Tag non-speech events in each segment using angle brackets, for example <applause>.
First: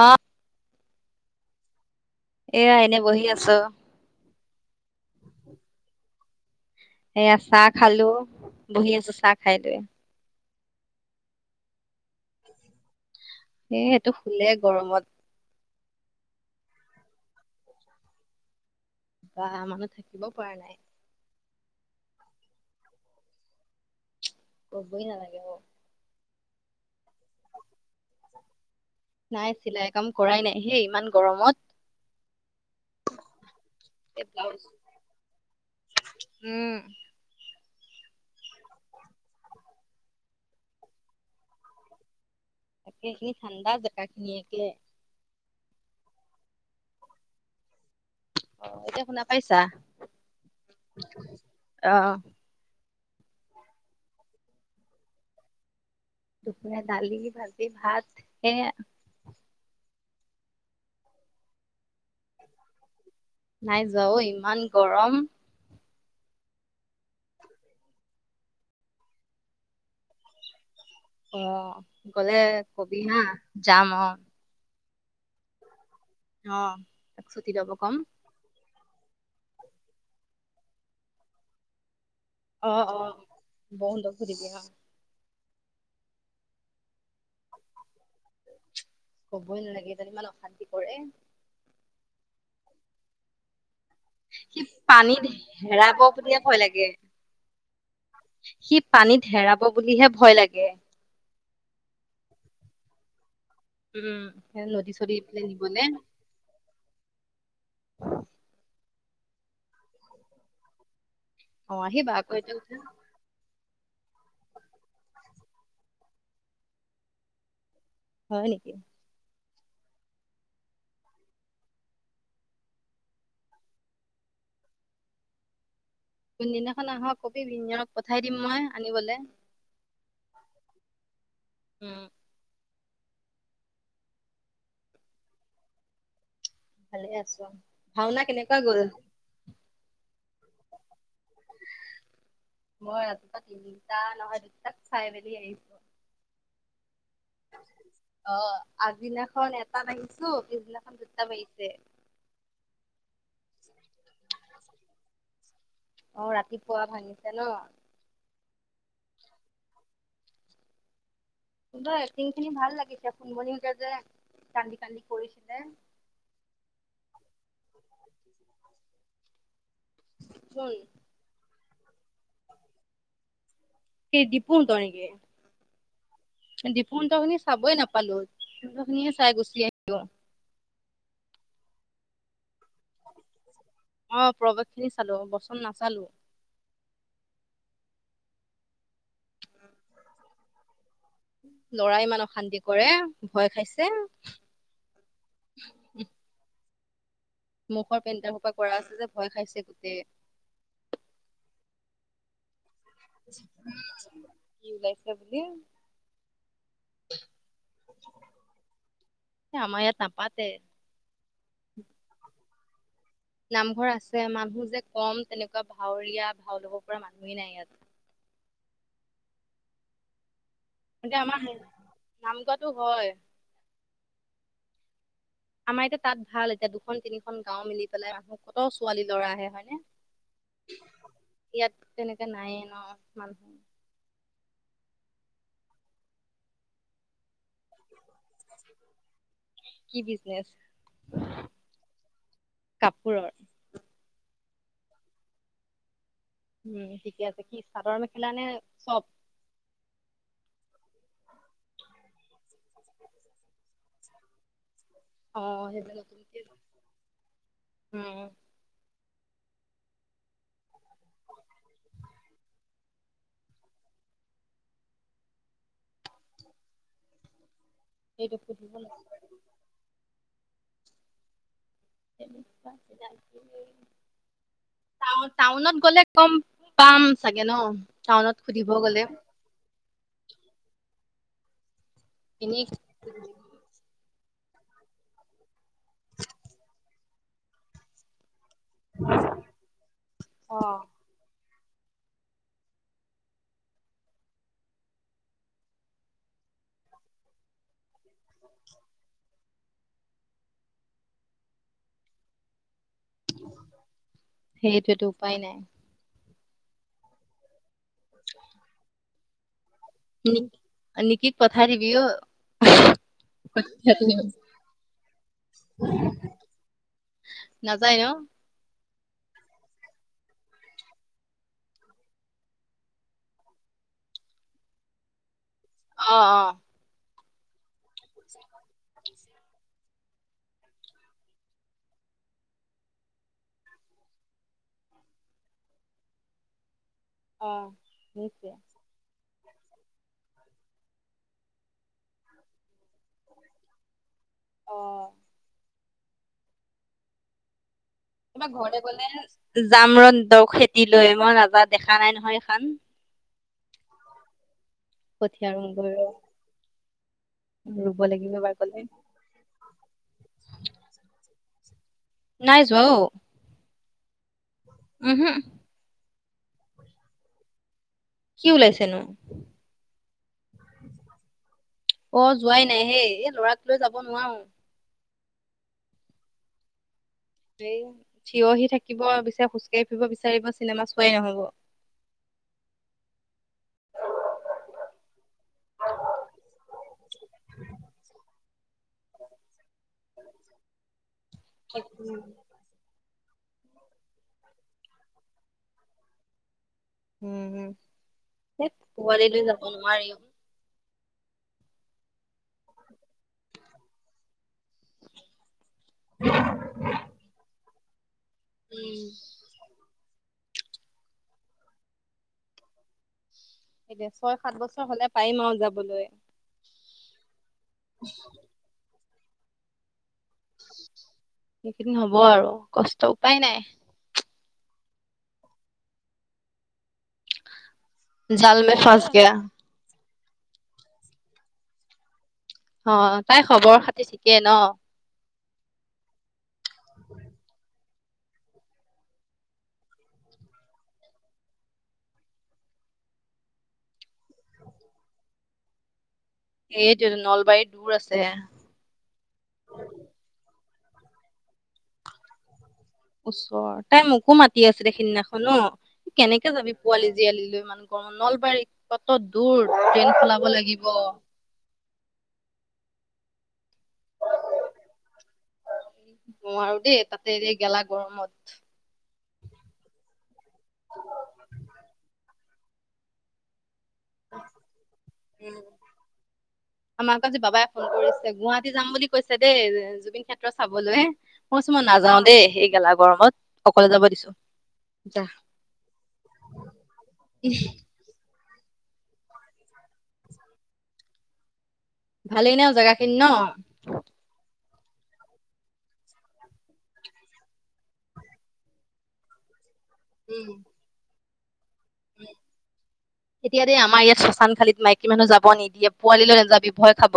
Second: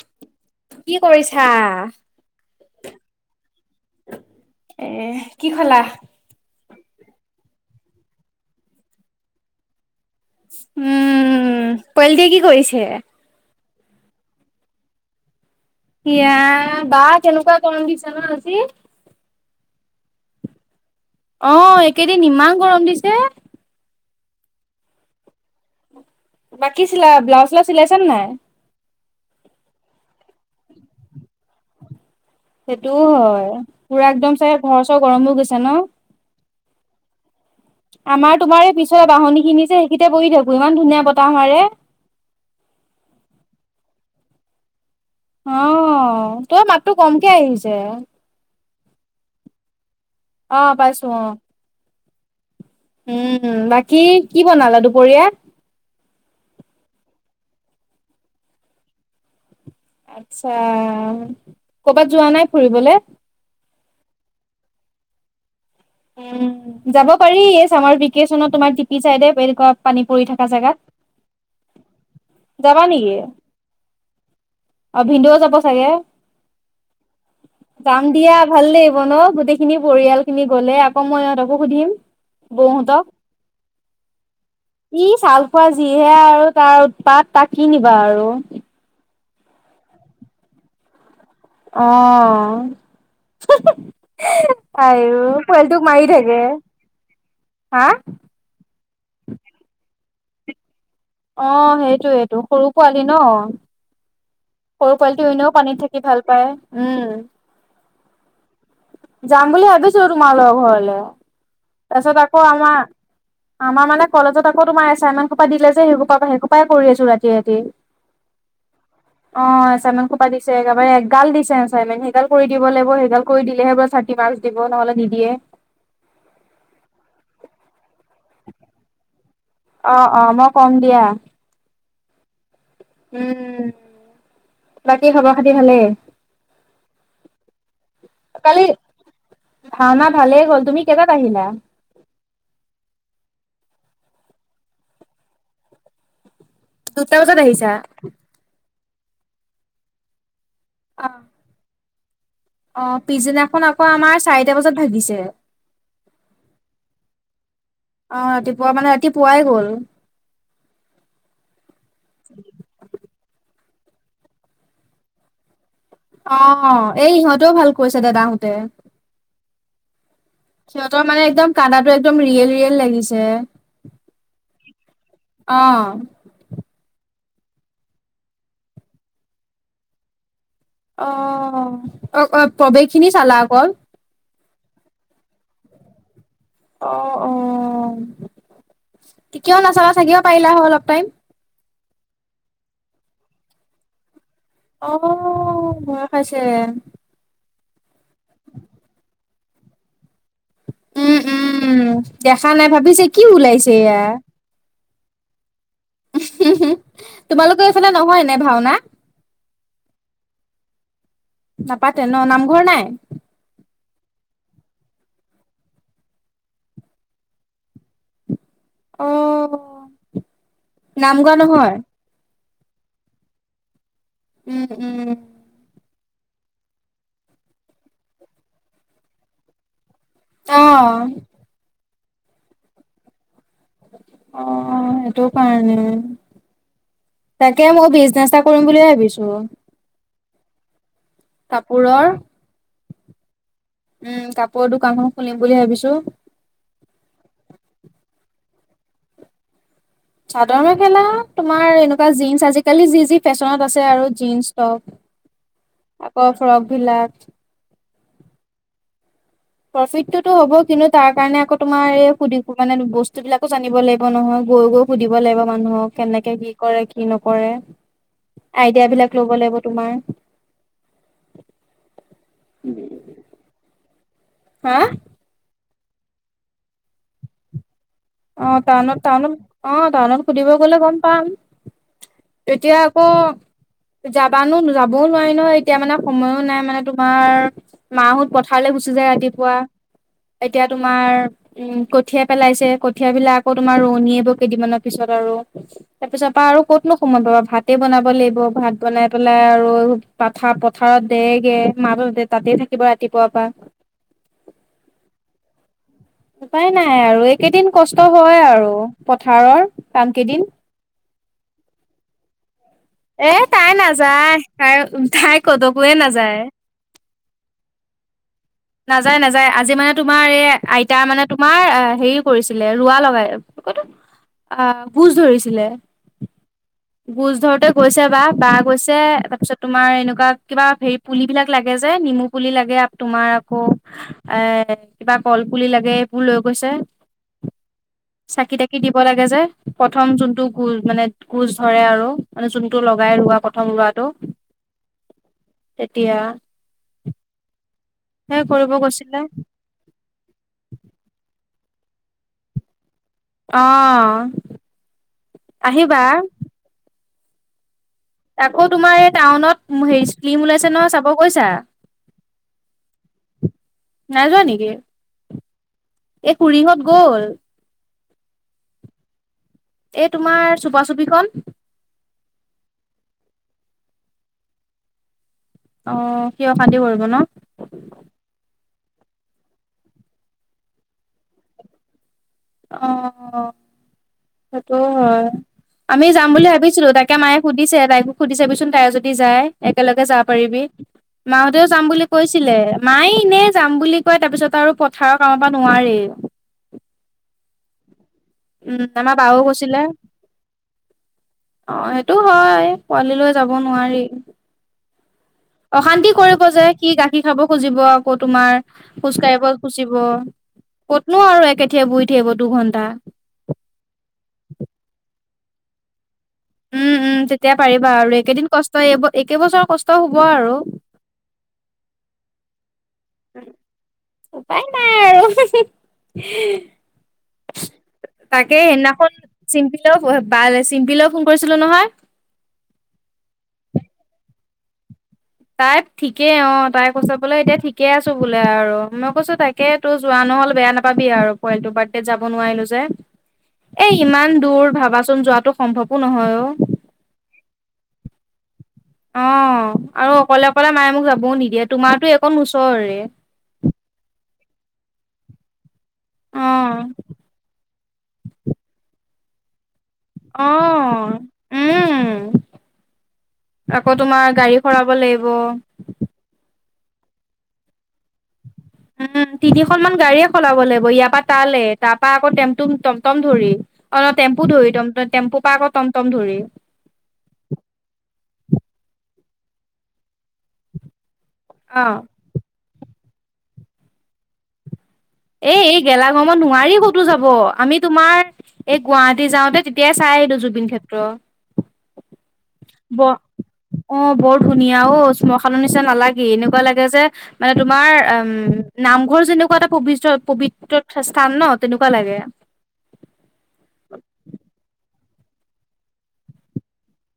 আ। কি কৰিছা? এয়া এনে বহি আছো এহ, কি খলা? এয়া চাহ খালো। বহি আছো চা খাই টোৱে উম, পৱেলটি কি কৰিছে? এ, এটো খুলে গৰমত। হিয়া বা কেনেকুৱা গৰম দিছে ন' আজি। বা মানুহ থাকিব পৰা নাই। অ', একেদিন ইমান গৰম দিছে। ক'বই নালাগে হ। বাকী চিলা ব্লাউ চা চিলাইছা না নাই? নাই চিলাই কাম কৰাই নাই। হে ইমান গৰমত। সেইটোও হয়। পুৰা এই একদম ব্লাউজ চাই ঘৰ চৰ গৰম গৈছে ন'? উম। আমাৰ তোমাৰ এই পিছৰে বাহনিখিনি যে সেকিতে বহি থাকো ইমান ধুনীয়া বতাহ মাৰে। তাকে সে ঠাণ্ডা জেকাখিনিয়েকে। অ', তৰ মাতটো কমকে আহিছে। এতিয়া শুনা পাইছা? অ' পাইছো অ'। অ'। উম, বাকী কি বনালা দুপৰীয়া? দুপৰীয়া দালি, ভাজি, ভাত হে আ আচ্ছা। ক'বাত যোৱা নাই ফুৰিবলে? নাই যোৱা অ', ইমান গৰম। উম, যাব পাৰি এই চামাৰ ভিকেচনত তোমাৰ টিপি চাইডে <unintelligible> পানী পৰি থাকা জাগাত। অ', গ'লে কবি নেকি হা যাম অ'। অ', ভিন্দেও যাব চাগে? অ', এক, ছুটি ল'ব কম। ব'ন গোটেইখিনি পৰিয়ালখিনি গ'লে আকৌ মই ইহঁতকো সুধিম। অ', বৌহঁতক অ', বহুলক সুধিবি অ'। ই ছাল খোৱা যিহে আৰু তাৰ উৎপাত তাক কি নিবা আৰু। ক'বই নালাগে যেন ইমান অশান্তি কৰে। অ'। সি আইও পানীত পোৱালিটোক হেৰাব মাৰি বুলিয়ে থাকে ভয় লাগে। হা সি পানীত হেৰাব বুলিহে ভয় লাগে। অ', সেইটোৱেটো সৰু পোৱালি ন'। উম নদী সৰু চদী পোৱালিটো পিনে এনেও নিবলে পানীত থাকি ভাল পায়। উম। যাম বুলি ভাবিছোঁ তোমালৈ ঘৰলে। অ', আহিবা তাৰপিছত আকৌ এটো আমাৰ আমাৰ মানে কলেজত আকৌ তোমাৰ এচাইমেন খোপা দিলে যে, সেই খোপা পা সেই খোপাই কৰি আছো ৰাতি ৰাতি। হয় নেকি। অ', এচাইনমেন খোপা দিছে। এগেবাৰে এগাল দিছে এচাইনমেন সেইডাল কৰি দিব লাগিব, সেইগাল কৰি দিলেহে বাচ থাৰ্টি মাস্ক দিব নহ'লে নিদিয়ে। কোনদিনাখন আহ' কবি বিঞ্জনক পঠাই দিম মই আনিবলে। অ', অ', মই কম দিয়া। উম উম, বাকী খবৰ খাতি ভালে? ভালে আছো। ভাওনা কেনেকুৱা কালি গ'ল? ভাওনা ভালে হ'ল। তুমি কেইটাত আহিলা? মই ৰাতিপুৱা তিনিটা নহয় দুটাক চাই মেলি আহিছোঁ। দুটাওত দেিছা আগদিনাখন এটা লিছো পিছদিনাখন অ' দুটা বা়িছে অ পিছদিনাখন আকৌ আমাৰ চাৰিটা বজাত ভাগিছে। অ ৰাতিপুৱা ভাঙিছে ন এতি পোৱাই গ'ল এক্টিং খিনি ভাল লাগিছে ফুোনব যে কান্দি কান্দি কৰিছিলে অ এই ইহঁতেও ভাল কৰিছে দাদাহোতে কোন সিহঁতৰ মানে একদম কদাটো একদম ৰিয়েল ৰিয়েল লাগিছে সেই দিপু ত নেক অ', ডপুহন্ত খিনি চাবই নাপালো খিনিহে চাই গুচি আহো অ অ অ প্ৰৱেশ খিনি চালা অকল অ প্ৰৱেশ খিনি চালো বচন নাচালো অ অ কেয়াও নচলা থাকিব পাৰিলা হ অলপ টাইম লৰাই ইমান অশান্তি কৰে ভয় খাইছে আহ বয় আছে মুখৰ পেণ্টাৰ সোপা কৰা আছে যে ভয় খাইছে গোটেই উম উম উম দেখা নাই ভাবিছে কি ওলাইছে এয়া বলে তোমালোকৰ এইফালে নহয় নে ভাওনা আম ইয়াত ন পতে নাপাতে ন নামঘৰ নাই নামঘৰ আছে মানুহ যে কম তেনেকুৱা ভাাৱৰীয়া ভাও ল'ব পৰা মানুহেই নাই ইয়াত আহ এয়া আমাৰ নামঘোৱাটো হয় উম উম আমাৰ এতিয়া তাত ভাল এতিয়া দুখন তিনিখন গাঁও মিলি পেলাই মানুহ কত ছোৱালী ল'ৰা আহে হয়নে আহ ইয়াত তেনেকে নায়য়ে ন মানুহ অ সেইটো কাৰণে তাকে মই বিজ চা কৰিম বুলিুলিয়ে ভাবিছো বিনেছ কাপোৰৰ কাপৰৰ উম কাপোৰৰ দোকানখন খুলিম বুলি ভাবিছো উম ঠিকে আছে কি চাদৰ মেখেলা নে চব চাদৰ মেখেলা তোমাৰ এনেকুৱা জীন্ আজিকালি যি যি ফেশ্বনত আছে আৰু জীন্স টপ আকৌ অ ফ্ৰক বিলাক সেই উম প্ৰফিিত টোতো হ'ব কিন্তু তাৰ কাৰণে আকৌ তোমাৰ এই সুধো মানে বস্তু বিলাকো জানিব লাগিব নহয় গৈ গৈ সুধিব লাগিব মানুহক কেনেকে কি কৰে কি নকৰে সেইটো সুধিব আইডিয়া লাগিব। বিলাক লব লাগিব তোমাৰ হা টাউনত ক'লে কম পাম চাগে ন টাউনত অ সুধিব টাউনত গ'লে টাউনত অ টাউনত সুধিব গলে গম পাম এনেই এতিয়াকৌ যাবানো যাবও নোৱাৰি ন এতিয়া মানে সময়ো নাই মানে তোমাৰ মাহত থাৰলৈ গুচি যায় ৰাতিপুৱা অ এতিয়া তোমাৰ উম কঠিয়াই পেলাইছে কঠিয় বিিলাক আকৌ তোমাৰ ৰনী আহ কেইদিনমানৰ পিছত আৰু তাৰ পিছত পা আৰু ক'তনো সময়ত পাবা ভাতে বন চাব লাগিব ভাত বনাই পেলাই আৰু পথাৰ পথাৰত দেগে মা তাতে থাকিব ৰাতিপুৱা পোৱাাবা সেইটোৱেতো উপায় নাই উপাই নাই আৰু এইকেইদিন কষ্ট হয় আৰু, পথাৰৰ কাম কেইদিন। নকিক পঠাই দিবি অ'। এ তাই নাযায়, তাই তাই কলৈকোয়ে নাযায়। নাযায় ন? নাযায় নাযায়, আজি মানে তোমাৰ এই আইতা মানে তোমাৰ হেৰি কৰিছিলে, ৰোৱা লগাই অ' গোজ ধৰিছে। অ' অ' গোজ ধৰোতে গৈছে বা, বা গৈছে তাৰপিছত তোমাৰ এনেকুৱা কিবা হেৰি পুলিবিলাক লাগে যে, নেমু পুলি লাগে তোমাৰ আকৌ এ কিবা কল পুলি লাগে এইবোৰ লৈ গৈছে। অ' চাকি নিশ্চয় তাকি দিব লাগে যে। প্ৰথম যোনটো গোজ মানে গোজ ধৰে আৰু, মানে যোনটো লগাই ৰোৱা প্ৰথম ৰোৱাটো অ তেতিয়া সেই তোমাৰ কৰিব ঘৰেলে গ'ল যেন গৈছিলে পাইছো। জাম ৰ দ খেতি লৈ মই নাজাত দেখা নাই নহয় এইখান। আহ কঠিয় ৰোং গৈ ৰ। ৰুব লাগিব এবাৰ আকৌ গলে তোমাৰ এই টাউনত হেৰি স্পিম ওলাইছে ন চাব গৈছা? নাই যোৱা অ'। নাই যোৱা নেকি? উহু এই খুুৰীহ'ত গ'ল। কি ওলাইছেনো? এই তোমাৰ চুপা চুপিখন অ', যোৱাই নাই হেই, এই ল'ৰা তাক লৈ যাব নোৱাৰোঁ। অ', সি অশান্তি কৰিব ন'? সেই, থিয় হৈ থাকিব বিচাৰিব, খোজকাঢ়ি থাকিব বিচাৰিব, চিনেমা চোৱাই নহ'ব। অ', সেইটো হয়। আমি যাম বুলি ভাবিছিলো। তাকে মায়ে সুধিছে, তাইকো সুধি চাবিচোন, তাই যদি যায়। একেলগে যাব পাৰিবি। মাহঁতেও যাম বুলি কৈছিলে। মাই এনে যাম বুলি কয়, তাৰ পিছত আৰু পথাৰৰ কামৰ পৰা নোৱাৰে। উম, হেই, আমাৰ পোৱালি বাও লৈ যাব কৈছিলে নোৱাৰিও। অ', সেইটোও হয় পোৱালি লৈ যাব নোৱাৰি। অশান্তি কৰিব যে, সি গাখীৰ খাব খুজিব, আকৌ তোমাৰ উম খোজ কাঢ়িব খুজিব। ক'তনো আৰু একেথিৰে বহি থাকিব দুঘন্টা। এতিয়া ছয়-সাত বছৰ হ'লে পাৰিম আৰু যাবলে। উম, উম, তেতিয়া পাৰিবা আৰু, একেদিন কষ্ট, এই কেবছৰ কষ্ট হ'ব আৰু এইকেই দিন হ'ব আৰু কষ্ট, উপায় নাই। উপায় নাই আৰু, হেহে। জাল তাকে, মে ফাচ সেইদিনাখন গয়া অ চিম্পিলৈ, বালৈ, চিম্পিলৈ ফোন কৰিছিলো নহয়। অ', তাই খবৰ-খাতি ঠিকে ন'? তাই ঠিকেই। অ', তাই কৈছে বোলে এতিয়া ঠিক কে আছো বোলে আৰু, মই কৈছো তাকে তোৰ যোৱা নহ'ল, বেয়া নাপাবি আৰু, পোৱালিটোৰ বাৰ্থডেত যাব নোৱাৰিলো যে। এই ইমান দূৰ ভাবাচোন, যোৱাটো সম্ভৱো নহয় অ'। এইটোৱেটো নলবাৰী দূৰ আছে। অ', আৰু অকলে অকলে মায়ে মোক যাবওঁ নিদিয়ে। তোমাৰতো এইকণ ওচ ওচৰ। তাই মোকো মাতি আছিলে, সিদিনাখন ন'। অ কেনেকৈ যাবি পোৱালি জীয়ালি লৈ ইমান অ', নলবাৰী কত দূৰ, ট্ৰেইন অ সলাব লাগিব উম আকৌ তোমাৰ গাড়ী সলাব লাগিব সেই তাতে এই গেলা গৰমত উম, তিনিখনমান গাড়ীয়ে সলাব লাগিব, ইয়াৰ পৰা তালে, তাৰাপা আকৌ টেম্প' <unintelligible> টমটম ধৰি, অ' টেম্পু ধৰি, টমম-টেম্পু পৰা আকৌ টমটম ধৰি। আমাক আজি বাবাই ফোন কৰিছে, গুৱাহাটী যাম বুলি কৈছে দেই, জুবিন ক্ষেত্ৰ চাবলে, মই কৈছোঁ, অ মই নাযাওঁ দেই, এই গেলা গৰমত, অকলে যাব দিছোঁ। এ, এই গেলা গৰমত নোৱাৰি ক'তো যাব, আমি তোমাৰ এই গুৱাহাটী যাওঁতে, তেতিয়াই চাই আহিলোঁ জুবিনক্ষেত্ৰ। ভালেই ন', জেগাখিনি ন'? ধুনীয়াও, শ্মশানৰ নিচিনা নালাগে, এনেকুৱা লাগে যে মানে তোমাৰ, উম, নামঘৰ যেনেকুৱা এটা পবি প- উম পবিত্ৰ স্থান ন', তেনেকুৱা লাগে। এতিয়া দেই আমাৰ ইয়াত শশান খালীত মাইকী মানুহ যাব নিদিয়ে, পোৱালী নাযাবি, ভয় খাব।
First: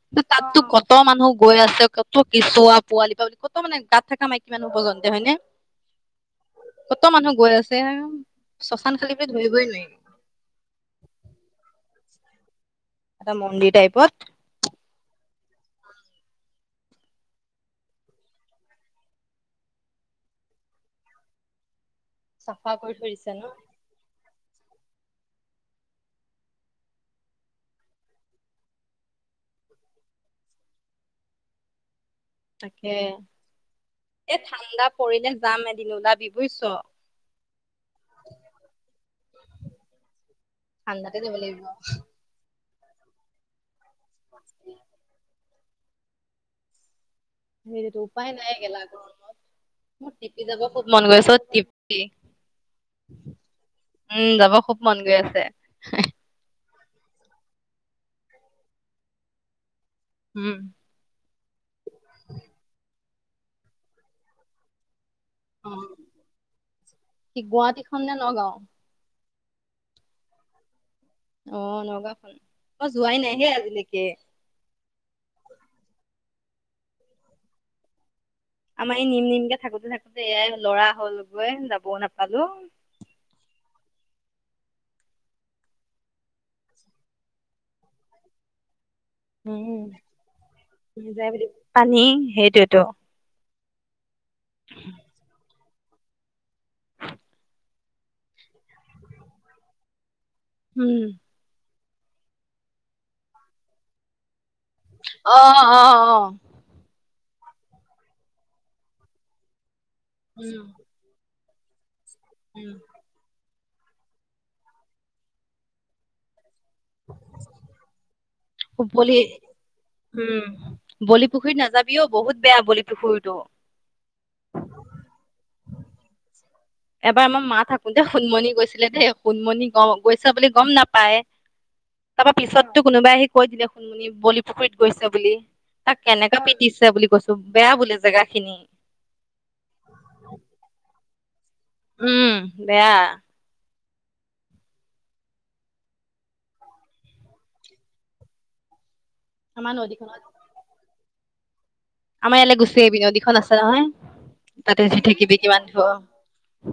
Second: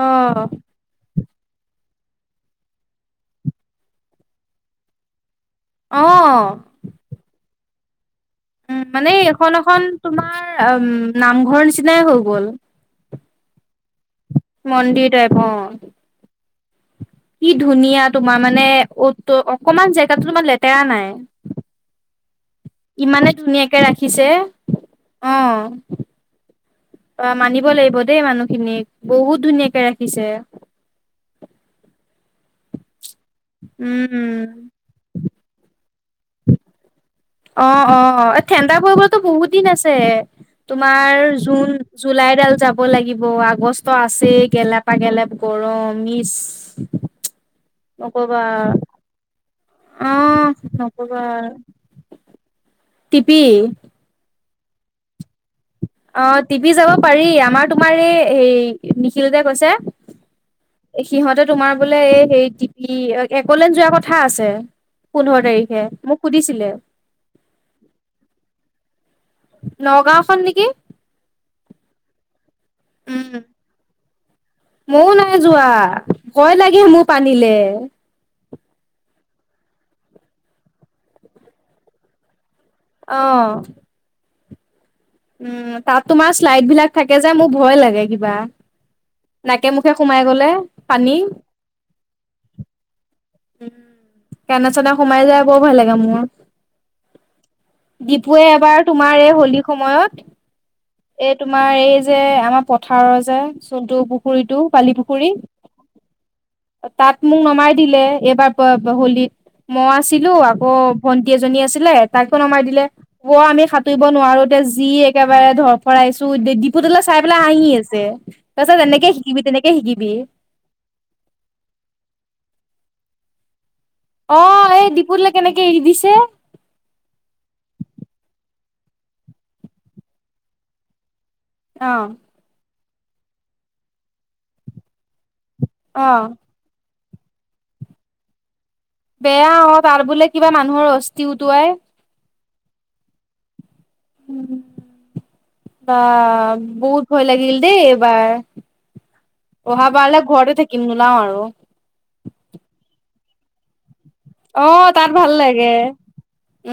অ তাততো কত মানুহ গৈ আছে, কত কেঁচুৱা-পোৱালি প-কত মানে গাত থকা মাইকীমানুহ পৰ্যন্ত, হয়নে? অ কত মানুহ গৈ আছে। উম, শশান মানে খালী বুলি এইখন ধৰিবই এখন নোৱাৰি তোমাৰ, উ, নামঘৰ নিচিনাই হৈ গ'ল। এটা মন্দিৰ টাইপ। মন্দিৰ টাইপ, অ'। কি ধুনীয়া, তোমাৰ মানে অ'-ত-অকমান জেগাতো, তোমাৰ লেতেৰা নাই। <inaudible> চাফা কৰি থৈ দিছে ইমানে ন ধুনীয়াকে ৰাখিছে, অ'। অ', মানিব লাগিব দেই মানুহখিনিক, বহুত ধুনীয়াকে ৰাখিছে। <inaudible> তাকে, এ উম ঠাণ্ডা পৰিলে যাম এদিন ওলাবি বুজিছ। অ' অ' ঠাণ্ডা পৰিবতো বহুত দিন আছে। তোমাৰ ঠাণ্ডাতে যাব লাগিব জুন জুলাইডাল যাব হব লাগিব আগষ্ট আছেই গেলপা গেলপ গৰম ইচ। হেইৰিটো উপায় নকবা নাই গেলা গৰমত। মোৰ টিপি আহ যাব খুব মন নকবা গৈছে, অ' টিপি, টিপি উম। যাব খুব মন গৈ আছে। অ' টিপি যাব পাৰি, আমাৰ তোমাৰ এই হে নিখিল কৈছে। উম সিহঁতে তোমাৰ বোলে এই হে টিপি একলেন যোৱা কথা আছে। পোন্ধৰ অ তাৰিখে মোক সুধিছিলে। কি গুৱাহাটীখন নে নগাঁও নগাঁওখন নেকি। অ' নগাও খন মই যোৱাই নাইহে আজিলৈকে। ময়ও নাই যোৱা, ভয় লাগে মোক আনিলে। আমাৰ এই নিম নিমকে থাকোতে থাকোতে, এয়াই লৰা হলগৈ যাবও নাপালো। আহ। উম তাত তোমাৰ শ্লাইড বিলাক থাকে যে মোৰ ভয় লাগে কিবা। নাকে উম, মুখে সোমাই গলে পানী। যাই বুলি পানী সেইটোৱেতো উ কোনা চানা সোমাই যাই বৰ ভাল লাগে মোৰ। দপুৱুৱে এবাৰ তোমাৰ এই হোলীৰ সময়ত, উম এই তোমাৰ এই যে আমাৰ পথাৰৰ যে চুলটো পুখুৰীতটো। আহ আহ আহ। তাত মোক নমাই দিলে এইবাৰ হোলীত মই আছিলো উম আকৌ ভ এজনী আছিলে তাকো নমাই দিলে, উম প আমি নোৱাৰোতি যি একেবাৰে ধৰ ফৰাইছো। পুতলা চাই পেলাই হাঁহি আছে, তাৰপিছত তেনেকে শিকিবি তেনেকে শিকিবি। বলিপুখুৰীত নাযাবিও বহুত বেয়া বলিপুখুৰীতটো। অ এই ডিপুতলে কেনেকে এৰি দিছে এবাৰ আমাৰ মা থাকোতে সোননমণি গৈছিলে দেই, সুনমনি গৈছে বুলি গম নাপায়। অ তাৰপা পিছততো কোনোবাই আহি কৈ দিলে শুনমনি বলিপুখুৰীত গৈছে বুলি তাক অ কেনেকে পিটিছে বুলি কৈছো বেয়া বোলে জেগা খিনি বেয়া অ তাৰ বোলে কিবা মানুহৰ অস্থি উটুৱাই উম বেয়া বা বহুত ভয় লাগিল দেই এবাৰ আমাৰ অহা নদীখনত বাৰলে ঘৰতে থাকিম নোলাও আৰু আমাৰ ইয়ালৈ গুচি আহিবি নদীখন আছে নহয় অ তাতে যি তাত ভাল থাকিবি কিমান ধ লাগে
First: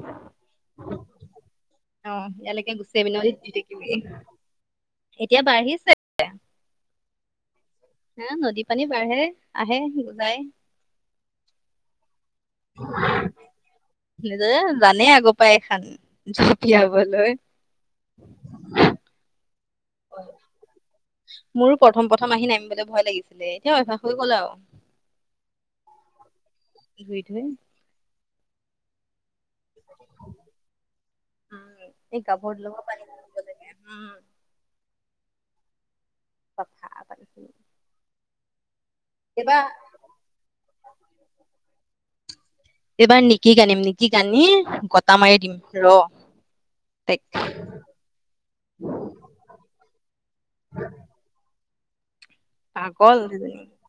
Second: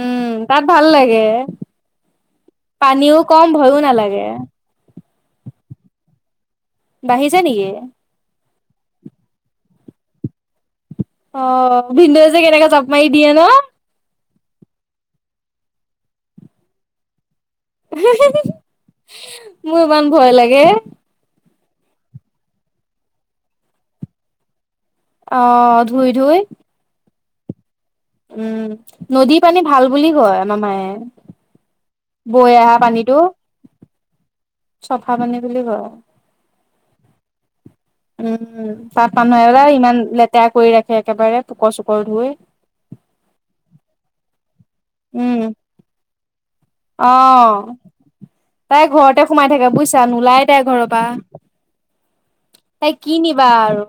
উম তাত ভাল লাগে অ ইয়ালৈকে গুচাই পেল পানীও কম থাক ভয়ো নালাগে এতিয়া বাঢ়িছে বাঢ়িছে নেকি হা নদী পানী বাঢ়ে আহে বুজাই অ ভিন্দয়ে যে কেনেকে জাপ মাৰি দিয়ে ন নিজে জানেই আগৰ পৰাই এখন জপিয়াবলৈ মোৰ ইমান ভয় লাগে মোৰো প্ৰথম প্ৰথম আহি নামিবলৈ ভয় লাগিছিলে এতিয়া অভ্যাস হৈ গ'ল আৰু অ ধুই ধুই ধুই ধুই উম নদী পানী ভাল বুলি কয় আমা মায়ে উম এই বৈ গাভৰুত অহা লগৰ পানী পানীটো আনিব লাগে উম চফা পানী বুলি কয় তথা আ তহ উম চাহ পানহয় বা ইমান লেতেৰা কৰি ৰাখে একেবাৰে পোকৰ চোকৰ ধুই এইবাৰ নিকিক আনিম নিকি আনি গটা উম মাৰি দিম ৰ অ তাইক তাই ঘৰতে সোমাই থাকে বুজিছা নোলাই তাই ঘৰৰ পৰা এ কি পাগল নিবা দুজনী আৰু